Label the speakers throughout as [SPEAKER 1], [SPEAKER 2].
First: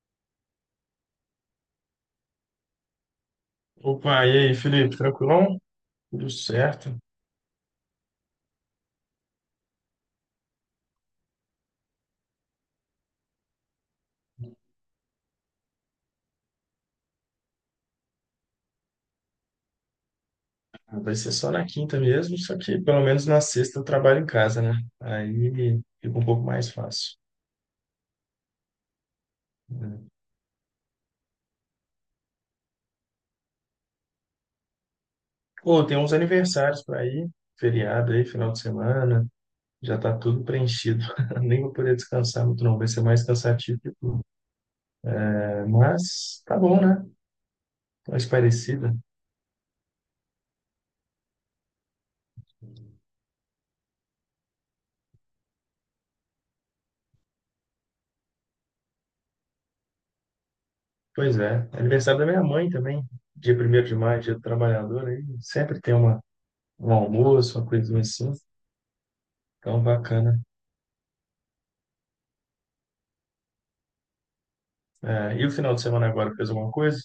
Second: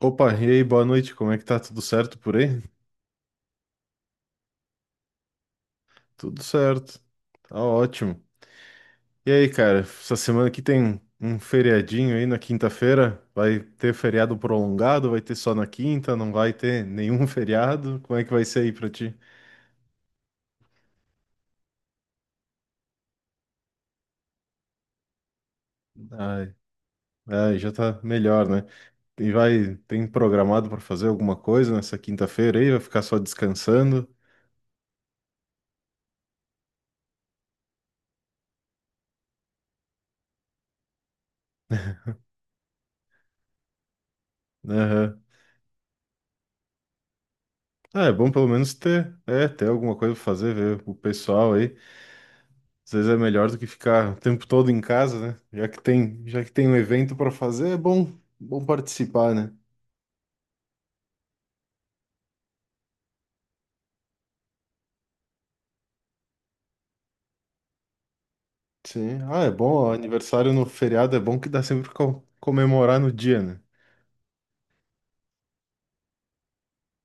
[SPEAKER 1] Opa, e aí, boa noite, como é que tá? Tudo certo por aí?
[SPEAKER 2] Opa, e aí, Felipe, tranquilão? Tudo
[SPEAKER 1] Tudo
[SPEAKER 2] certo.
[SPEAKER 1] certo, tá ótimo. E aí, cara, essa semana aqui tem um feriadinho aí na quinta-feira? Vai ter feriado prolongado? Vai ter só na quinta? Não vai ter nenhum feriado? Como é que vai ser aí pra ti?
[SPEAKER 2] Ah, vai ser só na quinta mesmo, só que pelo menos na sexta eu trabalho em casa, né? Aí fica um pouco
[SPEAKER 1] Ai,
[SPEAKER 2] mais fácil.
[SPEAKER 1] ai, já tá melhor, né? E vai,
[SPEAKER 2] Né?
[SPEAKER 1] tem programado pra fazer alguma coisa nessa quinta-feira aí? Vai ficar só descansando?
[SPEAKER 2] Pô, tem uns aniversários para ir, feriado aí, final de semana, já tá tudo preenchido. Nem vou poder descansar muito, não. Vai ser mais cansativo que tudo.
[SPEAKER 1] Aham.
[SPEAKER 2] É, mas tá bom, né?
[SPEAKER 1] Ah, é
[SPEAKER 2] Mais
[SPEAKER 1] bom pelo menos
[SPEAKER 2] parecida.
[SPEAKER 1] ter, ter alguma coisa pra fazer, ver o pessoal aí. Às vezes é melhor do que ficar o tempo todo em casa, né? Já que tem um evento para fazer, é bom participar, né?
[SPEAKER 2] Pois é. Aniversário da minha mãe também, dia primeiro de maio, dia do trabalhador, aí sempre tem uma, um almoço, uma coisa assim.
[SPEAKER 1] Sim. Ah, é bom,
[SPEAKER 2] Então,
[SPEAKER 1] ó,
[SPEAKER 2] bacana.
[SPEAKER 1] aniversário no feriado é bom que dá sempre pra comemorar no dia, né?
[SPEAKER 2] É, e o final de semana agora fez alguma coisa?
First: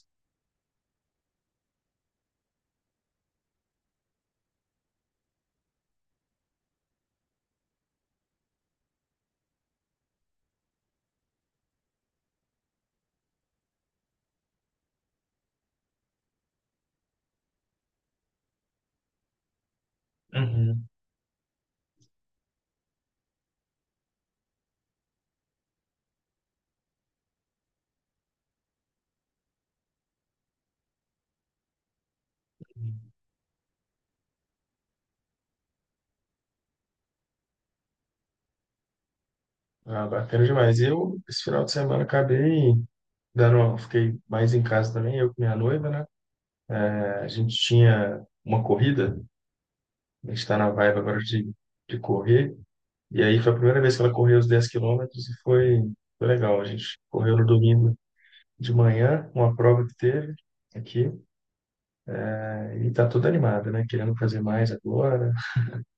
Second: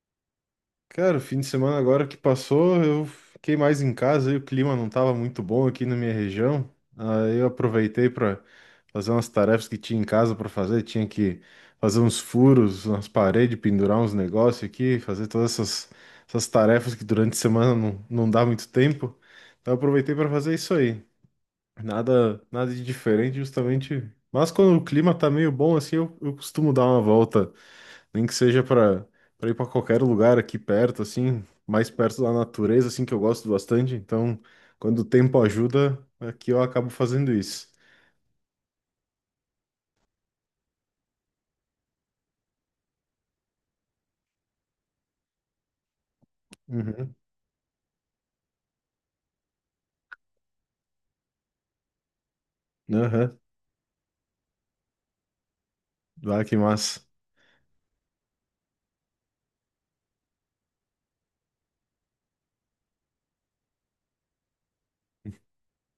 [SPEAKER 1] Cara, o fim de semana agora que passou, eu fiquei mais em casa e o clima não estava muito bom aqui na minha região. Aí eu aproveitei para fazer umas tarefas que tinha em casa para fazer, tinha que fazer uns furos nas paredes, pendurar uns negócios aqui, fazer todas essas tarefas que durante a semana não dá muito tempo. Então eu aproveitei para fazer isso
[SPEAKER 2] Uhum.
[SPEAKER 1] aí. Nada, nada de diferente, justamente. Mas quando o clima tá meio bom assim, eu costumo dar uma volta nem que seja para ir para qualquer lugar aqui perto, assim, mais perto da natureza, assim, que eu gosto bastante. Então, quando o tempo ajuda, aqui eu acabo fazendo isso.
[SPEAKER 2] Ah, bacana demais. Eu, esse final de semana, acabei dando, fiquei mais em casa também, eu com minha noiva, né?
[SPEAKER 1] Uhum.
[SPEAKER 2] É, a gente tinha uma corrida, a gente está na vibe agora de correr, e
[SPEAKER 1] Aham.
[SPEAKER 2] aí foi a primeira vez que ela correu os 10 quilômetros e foi,
[SPEAKER 1] Ah, que
[SPEAKER 2] legal. A gente
[SPEAKER 1] massa.
[SPEAKER 2] correu no domingo de manhã, uma prova que teve aqui, e tá toda animada, né? Querendo fazer mais agora.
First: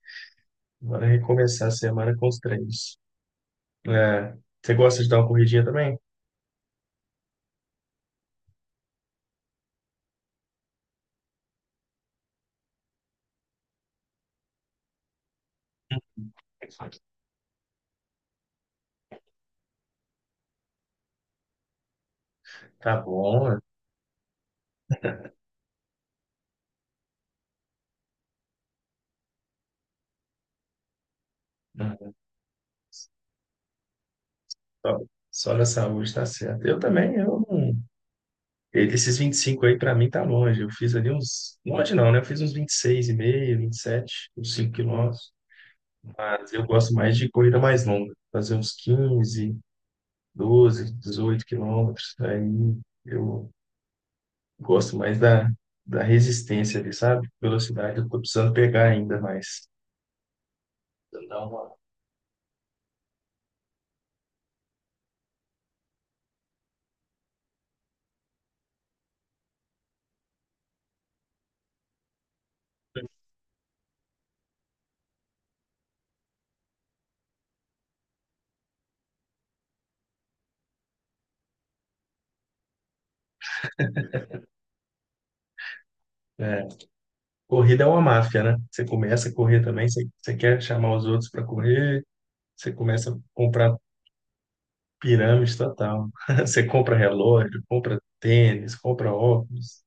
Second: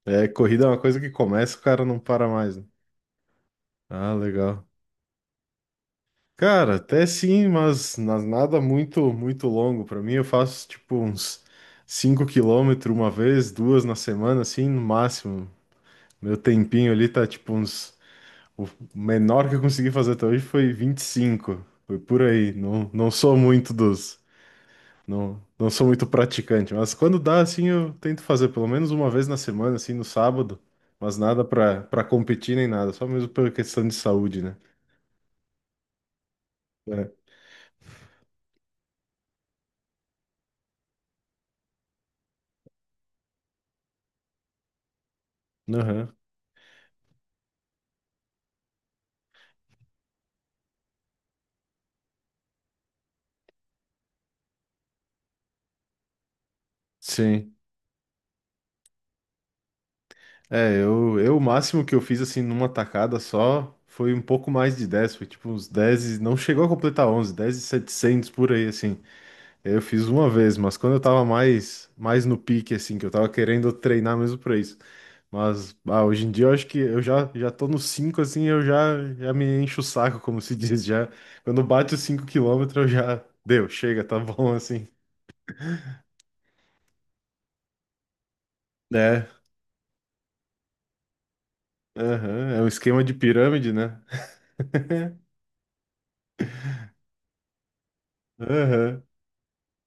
[SPEAKER 1] É, corrida é uma coisa
[SPEAKER 2] Agora
[SPEAKER 1] que
[SPEAKER 2] é
[SPEAKER 1] começa, o
[SPEAKER 2] recomeçar a
[SPEAKER 1] cara não
[SPEAKER 2] semana
[SPEAKER 1] para
[SPEAKER 2] com os
[SPEAKER 1] mais, né?
[SPEAKER 2] treinos.
[SPEAKER 1] Ah,
[SPEAKER 2] É,
[SPEAKER 1] legal.
[SPEAKER 2] você gosta de dar uma corridinha também?
[SPEAKER 1] Cara, até sim, mas nada muito muito longo pra mim. Eu faço tipo uns 5 km uma vez, duas na semana, assim, no máximo. Meu tempinho ali tá tipo uns. O menor que eu consegui fazer até hoje foi 25. Foi por aí. Não,
[SPEAKER 2] Tá
[SPEAKER 1] não sou
[SPEAKER 2] bom,
[SPEAKER 1] muito dos. Não, não sou muito praticante. Mas quando dá, assim, eu tento fazer pelo menos uma vez na semana, assim, no sábado. Mas nada pra,
[SPEAKER 2] né?
[SPEAKER 1] pra competir nem nada. Só mesmo pela questão de saúde, né?
[SPEAKER 2] só, só na saúde tá certo. Eu
[SPEAKER 1] É.
[SPEAKER 2] também, eu não. E desses 25 aí, pra mim, tá longe. Eu fiz ali uns. Longe não, né? Eu fiz uns vinte vinte e seis e meio 27 uns 5 quilômetros.
[SPEAKER 1] Aham.
[SPEAKER 2] Mas eu gosto mais de corrida mais longa. Fazer uns 15 12 18 quilômetros. Aí eu gosto mais da resistência ali, sabe?
[SPEAKER 1] Sim.
[SPEAKER 2] Velocidade eu tô precisando pegar ainda mais.
[SPEAKER 1] É, eu,
[SPEAKER 2] Então,
[SPEAKER 1] eu o
[SPEAKER 2] dá uma.
[SPEAKER 1] máximo que eu fiz, assim, numa tacada só foi um pouco mais de 10. Foi tipo uns 10 Não chegou a completar 11, 10 e 700 por aí, assim. Eu fiz uma vez, mas quando eu tava mais no pique, assim, que eu tava querendo treinar mesmo pra isso. Mas ah, hoje em dia eu acho que eu já tô no 5 assim, eu já me encho o saco, como se diz. Já, quando bate os 5 km, eu já deu, chega, tá bom, assim.
[SPEAKER 2] é, Corrida é uma máfia, né? Você
[SPEAKER 1] É,
[SPEAKER 2] começa a correr também, você quer chamar os outros para correr,
[SPEAKER 1] aham, é um
[SPEAKER 2] você
[SPEAKER 1] esquema de
[SPEAKER 2] começa a
[SPEAKER 1] pirâmide,
[SPEAKER 2] comprar
[SPEAKER 1] né?
[SPEAKER 2] pirâmide total. Você compra relógio, compra tênis,
[SPEAKER 1] Aham.
[SPEAKER 2] compra óculos.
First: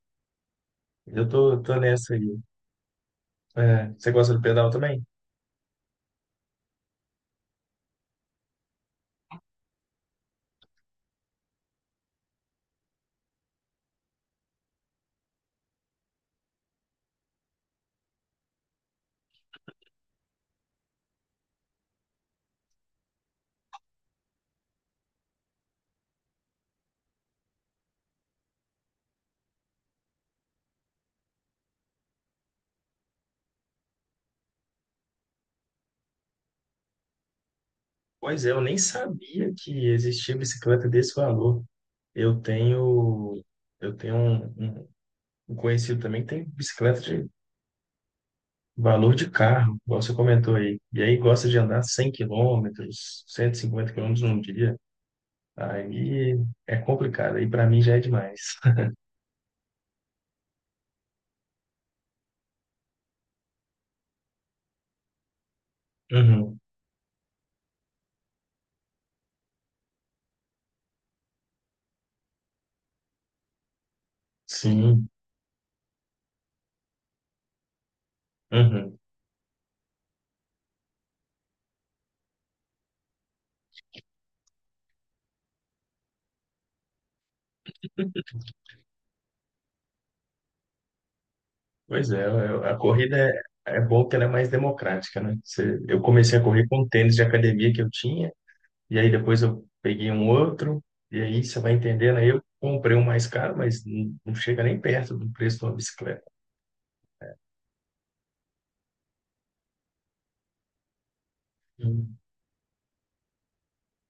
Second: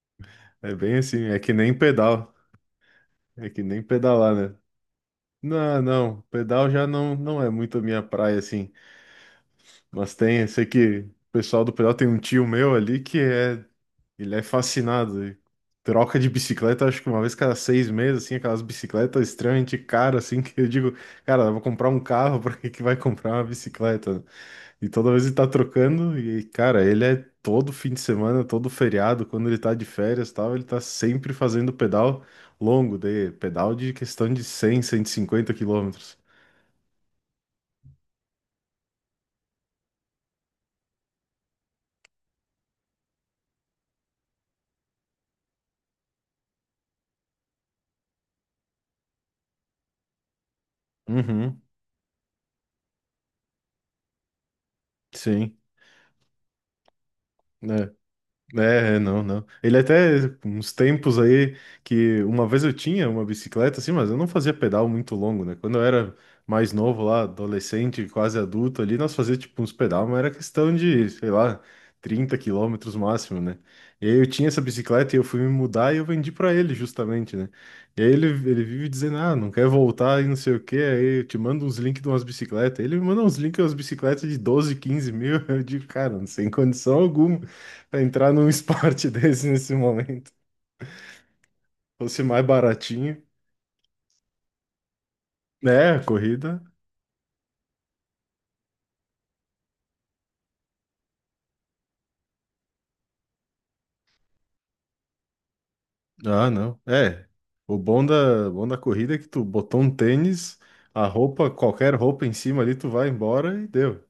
[SPEAKER 1] É bem assim,
[SPEAKER 2] Eu
[SPEAKER 1] é que
[SPEAKER 2] tô,
[SPEAKER 1] nem
[SPEAKER 2] tô nessa
[SPEAKER 1] pedal,
[SPEAKER 2] aí.
[SPEAKER 1] é que nem
[SPEAKER 2] É, você gosta
[SPEAKER 1] pedalar,
[SPEAKER 2] do
[SPEAKER 1] né?
[SPEAKER 2] pedal também?
[SPEAKER 1] Não, não, pedal já não, não é muito a minha praia, assim. Mas tem, eu sei que o pessoal do pedal tem um tio meu ali que é, ele é fascinado. Ele troca de bicicleta, acho que uma vez cada 6 meses, assim, aquelas bicicletas extremamente caras, assim, que eu digo, cara, eu vou comprar um carro, pra que que vai comprar uma bicicleta? E toda vez ele tá trocando, e, cara, ele é todo fim de semana, todo feriado, quando ele tá de férias e tal, ele tá sempre fazendo pedal longo, de pedal de questão de 100 150 km.
[SPEAKER 2] Pois é, eu nem sabia que existia bicicleta desse valor. Eu tenho, eu tenho um conhecido também que tem bicicleta de valor de carro, igual você comentou aí. E aí gosta de
[SPEAKER 1] Uhum,
[SPEAKER 2] andar 100 quilômetros, 150 quilômetros num dia.
[SPEAKER 1] sim.
[SPEAKER 2] Aí é complicado, aí para mim já é demais.
[SPEAKER 1] É, não, não. Ele até, uns tempos aí, que uma vez eu tinha uma bicicleta, assim, mas eu não fazia pedal muito longo, né? Quando eu era
[SPEAKER 2] Uhum.
[SPEAKER 1] mais novo lá, adolescente, quase adulto ali, nós fazia, tipo, uns pedal, mas era questão de, sei lá, 30 km máximo, né? E aí eu tinha essa
[SPEAKER 2] Sim,
[SPEAKER 1] bicicleta e eu fui me mudar e eu vendi pra ele, justamente, né? E aí ele vive
[SPEAKER 2] uhum.
[SPEAKER 1] dizendo, ah, não quer voltar e não sei o quê, aí eu te mando uns links de umas bicicletas. Ele me manda uns links de umas bicicletas de 12 15 mil, eu digo, cara, sem condição alguma. Pra entrar num esporte desse nesse momento.
[SPEAKER 2] Pois
[SPEAKER 1] Fosse
[SPEAKER 2] é,
[SPEAKER 1] mais
[SPEAKER 2] a corrida
[SPEAKER 1] baratinho.
[SPEAKER 2] é bom que ela é mais democrática, né?
[SPEAKER 1] É, a
[SPEAKER 2] Eu comecei a
[SPEAKER 1] corrida.
[SPEAKER 2] correr com um tênis de academia que eu tinha, e aí depois eu peguei um outro, e aí você vai entendendo, aí eu comprei um mais caro, mas não, não chega nem perto do preço de uma bicicleta.
[SPEAKER 1] Ah, não. É. O bom da corrida é que tu botou um tênis, a roupa, qualquer
[SPEAKER 2] Hum.
[SPEAKER 1] roupa em cima ali, tu vai embora e deu.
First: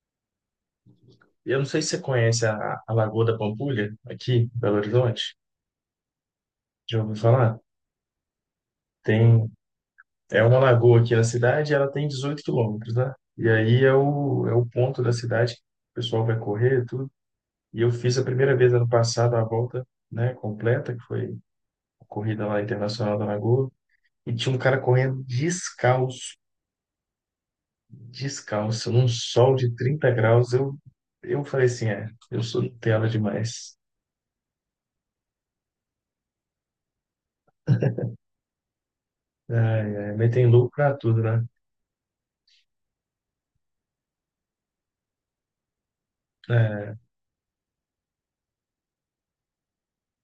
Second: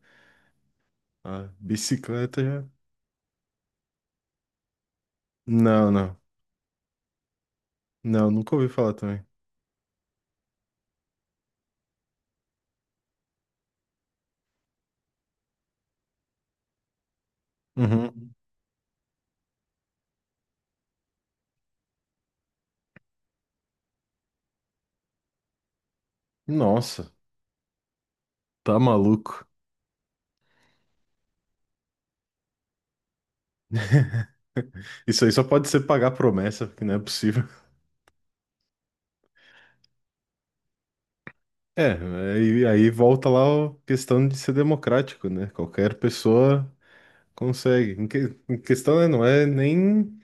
[SPEAKER 1] A
[SPEAKER 2] Eu não sei se você
[SPEAKER 1] bicicleta
[SPEAKER 2] conhece
[SPEAKER 1] já.
[SPEAKER 2] a Lagoa da Pampulha, aqui em Belo Horizonte,
[SPEAKER 1] Não, não.
[SPEAKER 2] já ouviu falar?
[SPEAKER 1] Não, nunca ouvi falar também.
[SPEAKER 2] Tem É uma lagoa aqui na cidade, ela tem 18 quilômetros, né? E aí é o ponto da cidade que o pessoal vai correr e tudo. E eu fiz a
[SPEAKER 1] Uhum.
[SPEAKER 2] primeira vez ano passado a volta, né, completa, que foi a corrida lá internacional da Lagoa. E tinha um cara correndo descalço,
[SPEAKER 1] Nossa, tá
[SPEAKER 2] descalço, num
[SPEAKER 1] maluco.
[SPEAKER 2] sol de 30 graus. Eu falei assim, eu sou Nutella demais.
[SPEAKER 1] Isso aí só pode ser pagar promessa, porque não é possível.
[SPEAKER 2] É, é, mas tem louco pra tudo, né?
[SPEAKER 1] É, aí volta lá a questão de ser democrático, né? Qualquer pessoa
[SPEAKER 2] É,
[SPEAKER 1] consegue. Em questão, né, não é nem.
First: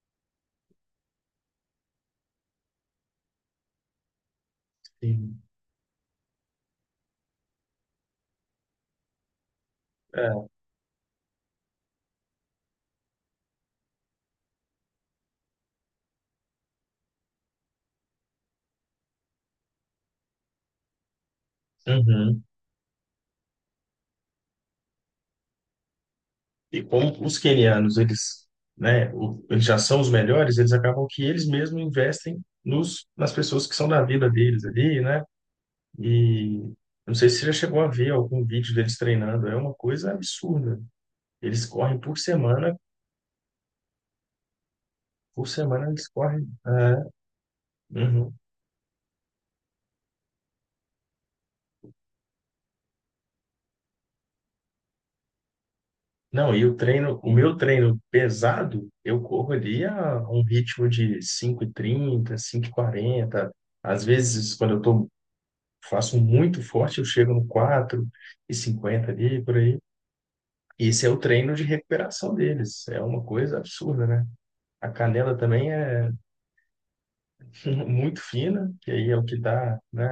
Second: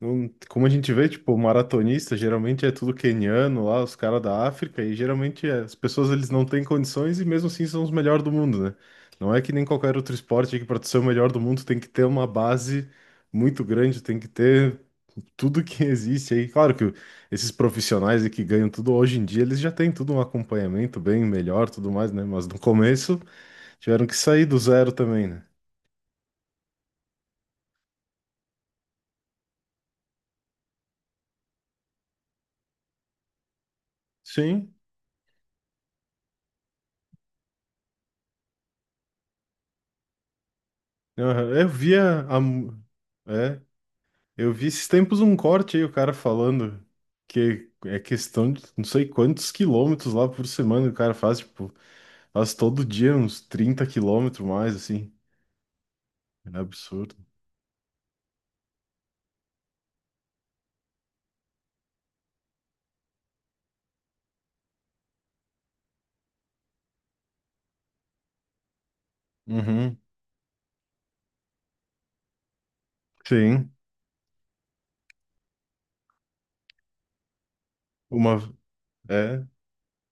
[SPEAKER 1] Como a gente vê, tipo, maratonista, geralmente é tudo queniano lá, os caras da África, e
[SPEAKER 2] sim.
[SPEAKER 1] geralmente as pessoas eles não têm condições e mesmo assim são os melhores do mundo, né? Não é que nem qualquer outro
[SPEAKER 2] É,
[SPEAKER 1] esporte que para ser o melhor do mundo tem que ter uma base muito grande, tem que ter tudo que existe aí. Claro que esses profissionais aí que ganham tudo hoje em dia, eles já têm tudo um acompanhamento bem melhor, tudo mais, né?
[SPEAKER 2] uhum.
[SPEAKER 1] Mas no começo tiveram que sair do zero também, né?
[SPEAKER 2] E como os quenianos, eles, né, eles já são os melhores, eles acabam que eles mesmos investem nos, nas pessoas que são da vida deles
[SPEAKER 1] Sim.
[SPEAKER 2] ali, né? E não sei se você já chegou a ver algum vídeo deles treinando, é uma coisa absurda.
[SPEAKER 1] Aham.
[SPEAKER 2] Eles
[SPEAKER 1] Eu
[SPEAKER 2] correm
[SPEAKER 1] via a mu- é, eu vi esses tempos um
[SPEAKER 2] por
[SPEAKER 1] corte aí,
[SPEAKER 2] semana
[SPEAKER 1] o
[SPEAKER 2] eles
[SPEAKER 1] cara
[SPEAKER 2] correm.
[SPEAKER 1] falando
[SPEAKER 2] É,
[SPEAKER 1] que é
[SPEAKER 2] uhum.
[SPEAKER 1] questão de não sei quantos quilômetros lá por semana o cara faz, tipo, faz todo dia uns 30 km mais, assim.
[SPEAKER 2] Não,
[SPEAKER 1] É
[SPEAKER 2] e o
[SPEAKER 1] absurdo.
[SPEAKER 2] treino, o meu treino pesado, eu corro ali a um ritmo de cinco e trinta cinco e quarenta às vezes quando eu estou faço muito forte, eu chego no quatro e cinquenta ali, por aí.
[SPEAKER 1] Uhum.
[SPEAKER 2] E esse é o treino de recuperação deles. É uma coisa
[SPEAKER 1] Sim.
[SPEAKER 2] absurda, né? A canela também é muito
[SPEAKER 1] Uma,
[SPEAKER 2] fina, que aí é o que
[SPEAKER 1] é,
[SPEAKER 2] dá, né,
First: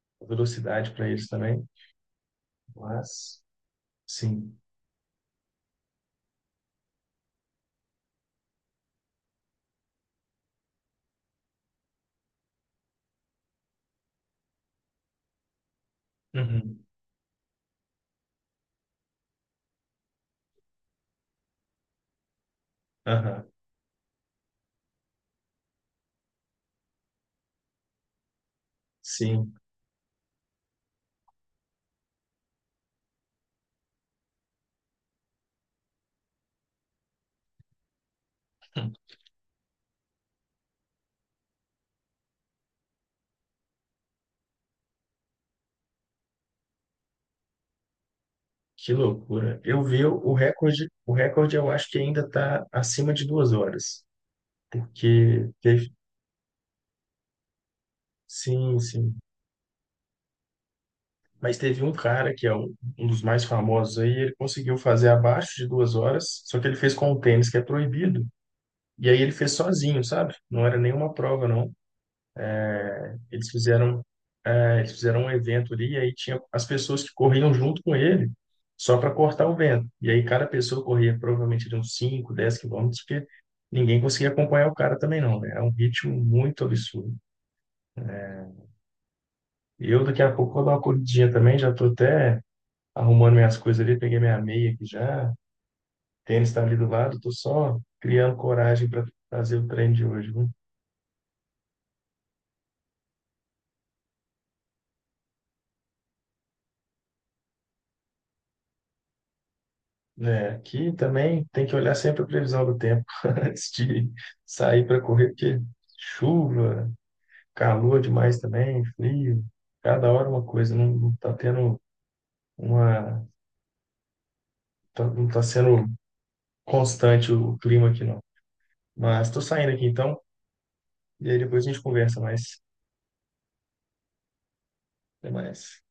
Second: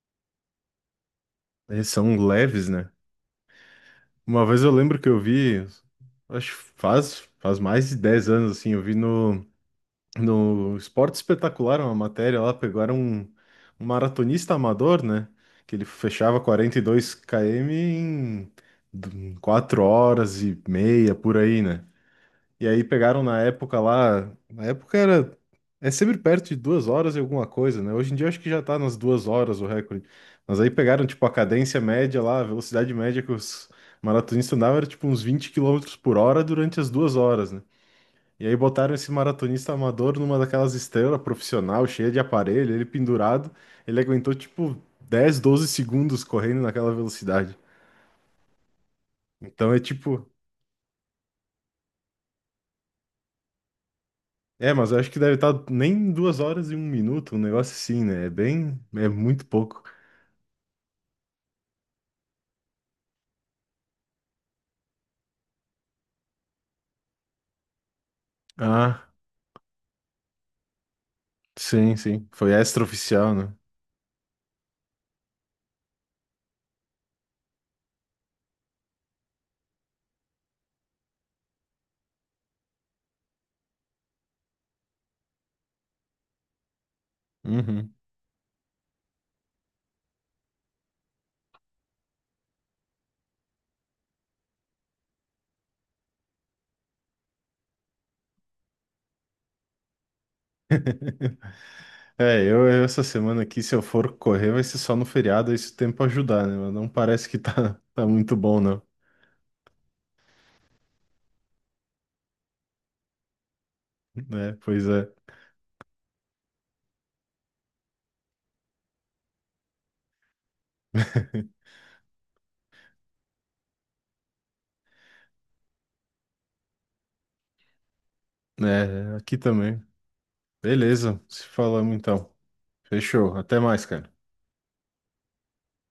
[SPEAKER 2] a velocidade para eles também.
[SPEAKER 1] Eles são leves, né?
[SPEAKER 2] Mas,
[SPEAKER 1] Uma
[SPEAKER 2] sim.
[SPEAKER 1] vez eu lembro que eu vi, acho que faz mais de 10 anos, assim, eu vi No Esporte Espetacular, uma matéria lá, pegaram um maratonista amador, né? Que ele fechava 42
[SPEAKER 2] Uhum.
[SPEAKER 1] km em 4 horas e meia, por aí, né? E aí pegaram na
[SPEAKER 2] Aham.
[SPEAKER 1] época lá, na época era, é sempre perto de 2 horas e alguma coisa, né? Hoje em dia eu acho que já tá nas duas
[SPEAKER 2] Sim.
[SPEAKER 1] horas o recorde. Mas aí pegaram, tipo, a cadência média lá, a velocidade média que os maratonistas andavam era, tipo, uns 20 quilômetros por hora durante as 2 horas, né? E aí botaram esse maratonista amador numa daquelas esteiras profissional, cheia de aparelho, ele pendurado, ele aguentou tipo 10 a 12 segundos correndo naquela velocidade.
[SPEAKER 2] Que loucura.
[SPEAKER 1] Então é
[SPEAKER 2] Eu vi o
[SPEAKER 1] tipo,
[SPEAKER 2] o recorde, o recorde eu acho que ainda está acima de 2 horas,
[SPEAKER 1] mas eu acho que deve
[SPEAKER 2] porque
[SPEAKER 1] estar
[SPEAKER 2] teve,
[SPEAKER 1] nem 2 horas e um minuto, um negócio assim, né?
[SPEAKER 2] sim,
[SPEAKER 1] É
[SPEAKER 2] sim,
[SPEAKER 1] muito pouco.
[SPEAKER 2] mas teve um cara que é um dos mais famosos aí, ele conseguiu fazer abaixo de 2 horas, só que ele fez com o tênis, que é proibido.
[SPEAKER 1] Ah,
[SPEAKER 2] E aí ele fez sozinho, sabe? Não era nenhuma prova, não.
[SPEAKER 1] sim, sim. Foi extraoficial,
[SPEAKER 2] Eles
[SPEAKER 1] né?
[SPEAKER 2] fizeram, eles fizeram um evento ali, e aí tinha as pessoas que corriam junto com ele, só para cortar o vento. E aí cada pessoa corria provavelmente de uns 5 10 quilômetros, porque ninguém conseguia acompanhar o cara também, não, né? É um ritmo muito absurdo.
[SPEAKER 1] Uhum.
[SPEAKER 2] Eu daqui a pouco vou dar uma corridinha também, já tô até arrumando minhas coisas ali, peguei minha meia aqui já. Tênis está ali do lado, tô só criando coragem para fazer o treino de hoje, viu?
[SPEAKER 1] É, eu essa semana aqui, se eu for correr, vai ser só no feriado, aí se o tempo ajudar, né? Mas não parece que tá, tá muito bom, não.
[SPEAKER 2] É, aqui também tem que olhar sempre a previsão do tempo antes de
[SPEAKER 1] Né, pois
[SPEAKER 2] sair para
[SPEAKER 1] é.
[SPEAKER 2] correr, porque chuva, calor demais também, frio, cada hora uma coisa, não está tendo uma, não está sendo constante o clima aqui não.
[SPEAKER 1] É,
[SPEAKER 2] Mas
[SPEAKER 1] aqui
[SPEAKER 2] estou saindo
[SPEAKER 1] também.
[SPEAKER 2] aqui então,
[SPEAKER 1] Beleza,
[SPEAKER 2] e aí
[SPEAKER 1] se
[SPEAKER 2] depois a gente
[SPEAKER 1] falamos
[SPEAKER 2] conversa
[SPEAKER 1] então.
[SPEAKER 2] mais.
[SPEAKER 1] Fechou. Até mais, cara.
[SPEAKER 2] Até mais.